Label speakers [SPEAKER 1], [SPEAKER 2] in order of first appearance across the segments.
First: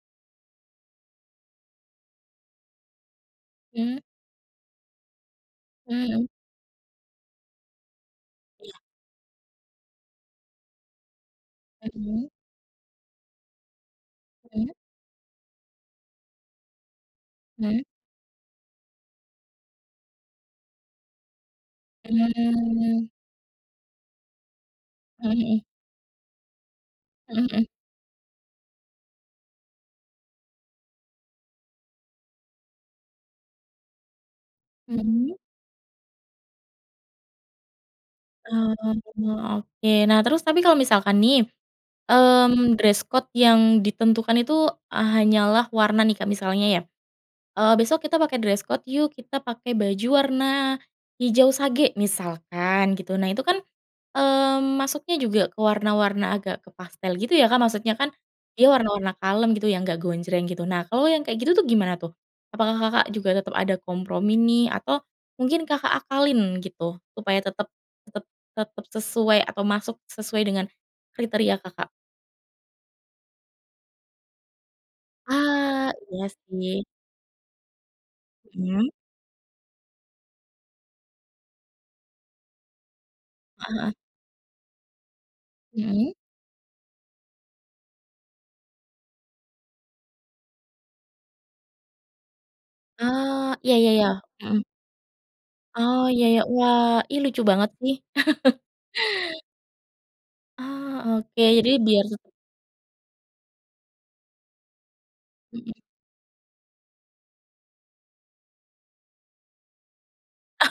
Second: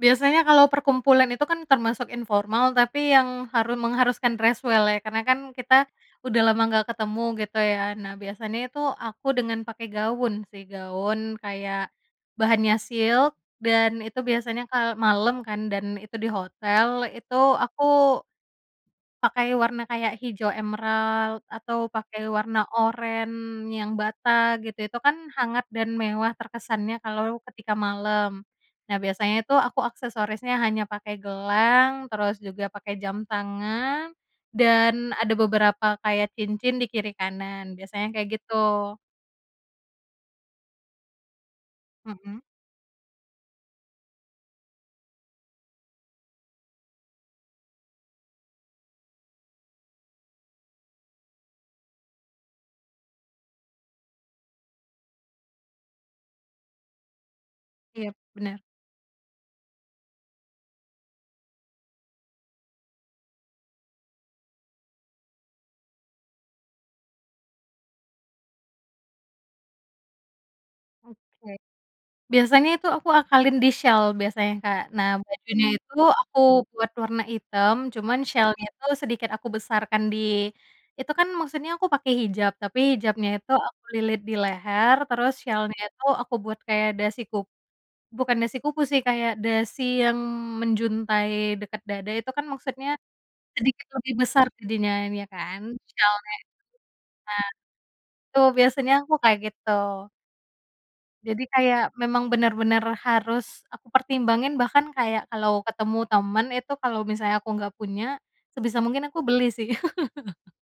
[SPEAKER 1] Biasanya kalau perkumpulan itu kan termasuk informal tapi yang haru
[SPEAKER 2] Mmm.
[SPEAKER 1] mengharuskan dress well ya karena kan kita,
[SPEAKER 2] Mhm.
[SPEAKER 1] udah lama gak ketemu gitu ya. Nah, biasanya
[SPEAKER 2] Iya.
[SPEAKER 1] itu aku dengan pakai gaun sih gaun kayak,
[SPEAKER 2] Mhm.
[SPEAKER 1] bahannya silk dan itu
[SPEAKER 2] Mhm.
[SPEAKER 1] biasanya kalau malam kan dan itu di hotel itu
[SPEAKER 2] Mmm.
[SPEAKER 1] aku Pakai warna kayak hijau emerald atau pakai warna
[SPEAKER 2] Mmm.
[SPEAKER 1] oranye yang bata gitu itu kan
[SPEAKER 2] Mmm, mhm.
[SPEAKER 1] hangat dan mewah terkesannya
[SPEAKER 2] Mhm
[SPEAKER 1] kalau
[SPEAKER 2] mhm.
[SPEAKER 1] ketika malam. Nah, biasanya tuh aku aksesorisnya hanya pakai gelang terus juga pakai jam tangan, dan ada
[SPEAKER 2] Mmm.
[SPEAKER 1] beberapa kayak cincin di kiri kanan biasanya kayak
[SPEAKER 2] Oh,
[SPEAKER 1] gitu.
[SPEAKER 2] oke, nah, terus tapi kalau misalkan nih,
[SPEAKER 1] Mhm.
[SPEAKER 2] mmm, dress code yang ditentukan itu hanyalah warna nih Kak misalnya ya, eee, besok kita pakai dress code yuk kita pakai baju warna, hijau sage misalkan gitu. Nah itu kan, mmm, masuknya juga ke warna-warna agak ke pastel gitu ya Kak maksudnya kan,
[SPEAKER 1] Iya, benar.
[SPEAKER 2] dia warna-warna kalem gitu yang gak gonjreng gitu nah kalau yang kayak gitu tuh gimana tuh? Apakah Kakak juga tetap ada kompromi nih? Atau, mungkin Kakak akalin gitu supaya tetap tetap tetap sesuai atau masuk sesuai dengan,
[SPEAKER 1] Oke,
[SPEAKER 2] kriteria Kakak?
[SPEAKER 1] biasanya itu aku akalin di syal biasanya Kak. Nah, bajunya
[SPEAKER 2] Ah,
[SPEAKER 1] itu
[SPEAKER 2] iya
[SPEAKER 1] aku
[SPEAKER 2] sih.
[SPEAKER 1] buat warna hitam cuman syalnya
[SPEAKER 2] Mmm.
[SPEAKER 1] tuh sedikit aku besarkan di itu kan maksudnya aku pakai hijab tapi hijabnya itu
[SPEAKER 2] Heeh
[SPEAKER 1] aku
[SPEAKER 2] heeh.
[SPEAKER 1] lilit di leher terus syalnya tuh
[SPEAKER 2] Mhm.
[SPEAKER 1] aku buat kayak dasi ku bukan dasi kupu sih kayak dasi yang menjuntai dekat dada itu kan maksudnya,
[SPEAKER 2] Oh, iya
[SPEAKER 1] sedikit
[SPEAKER 2] iya iya,
[SPEAKER 1] lebih besar
[SPEAKER 2] mhm.
[SPEAKER 1] jadinya ya kan
[SPEAKER 2] Oh, iya,
[SPEAKER 1] syalnya. Nah,
[SPEAKER 2] ya, wah, ih, lucu banget sih.
[SPEAKER 1] itu biasanya aku kayak gitu.
[SPEAKER 2] Oh, oke,
[SPEAKER 1] Jadi
[SPEAKER 2] jadi
[SPEAKER 1] kayak
[SPEAKER 2] biar
[SPEAKER 1] memang bener-bener harus aku pertimbangin bahkan kayak kalau
[SPEAKER 2] Mhm.
[SPEAKER 1] ketemu temen itu kalau misalnya aku gak punya, sebisa mungkin aku beli sih.
[SPEAKER 2] Oh.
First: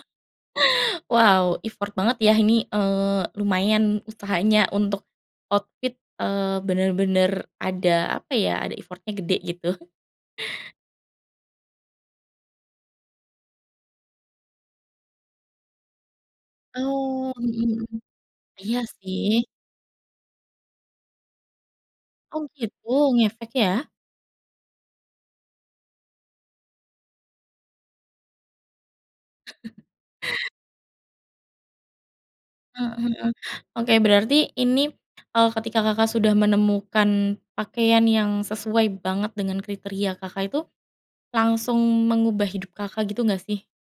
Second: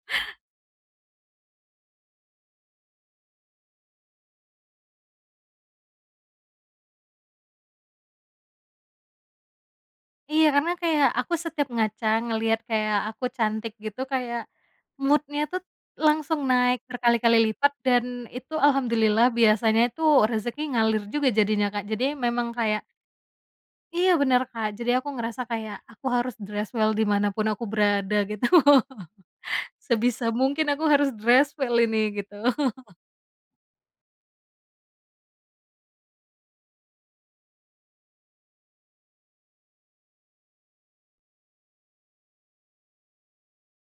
[SPEAKER 2] Wow, effort banget ya ini, eee, lumayan usahanya untuk, outfit, eee, bener-bener ada apa ya? Ada effort-nya gede gitu.
[SPEAKER 1] Iya, karena kayak aku setiap ngaca ngelihat kayak aku cantik gitu kayak, mood-nya tuh, langsung naik
[SPEAKER 2] Oh,
[SPEAKER 1] berkali-kali
[SPEAKER 2] mhm
[SPEAKER 1] lipat
[SPEAKER 2] mhm,
[SPEAKER 1] dan itu
[SPEAKER 2] iya
[SPEAKER 1] alhamdulillah
[SPEAKER 2] sih.
[SPEAKER 1] biasanya itu rezeki ngalir juga jadinya Kak jadi
[SPEAKER 2] Oh,
[SPEAKER 1] memang kayak
[SPEAKER 2] gitu, ngefek ya.
[SPEAKER 1] iya, benar Kak jadi aku ngerasa kayak aku harus dress well di mana pun aku berada gitu. Sebisa mungkin aku harus dress well ini gitu.
[SPEAKER 2] Mmm, mhm, oke, berarti ini, eee, ketika Kakak sudah menemukan pakaian yang sesuai banget dengan kriteria Kakak itu, langsung mengubah hidup Kakak gitu enggak sih?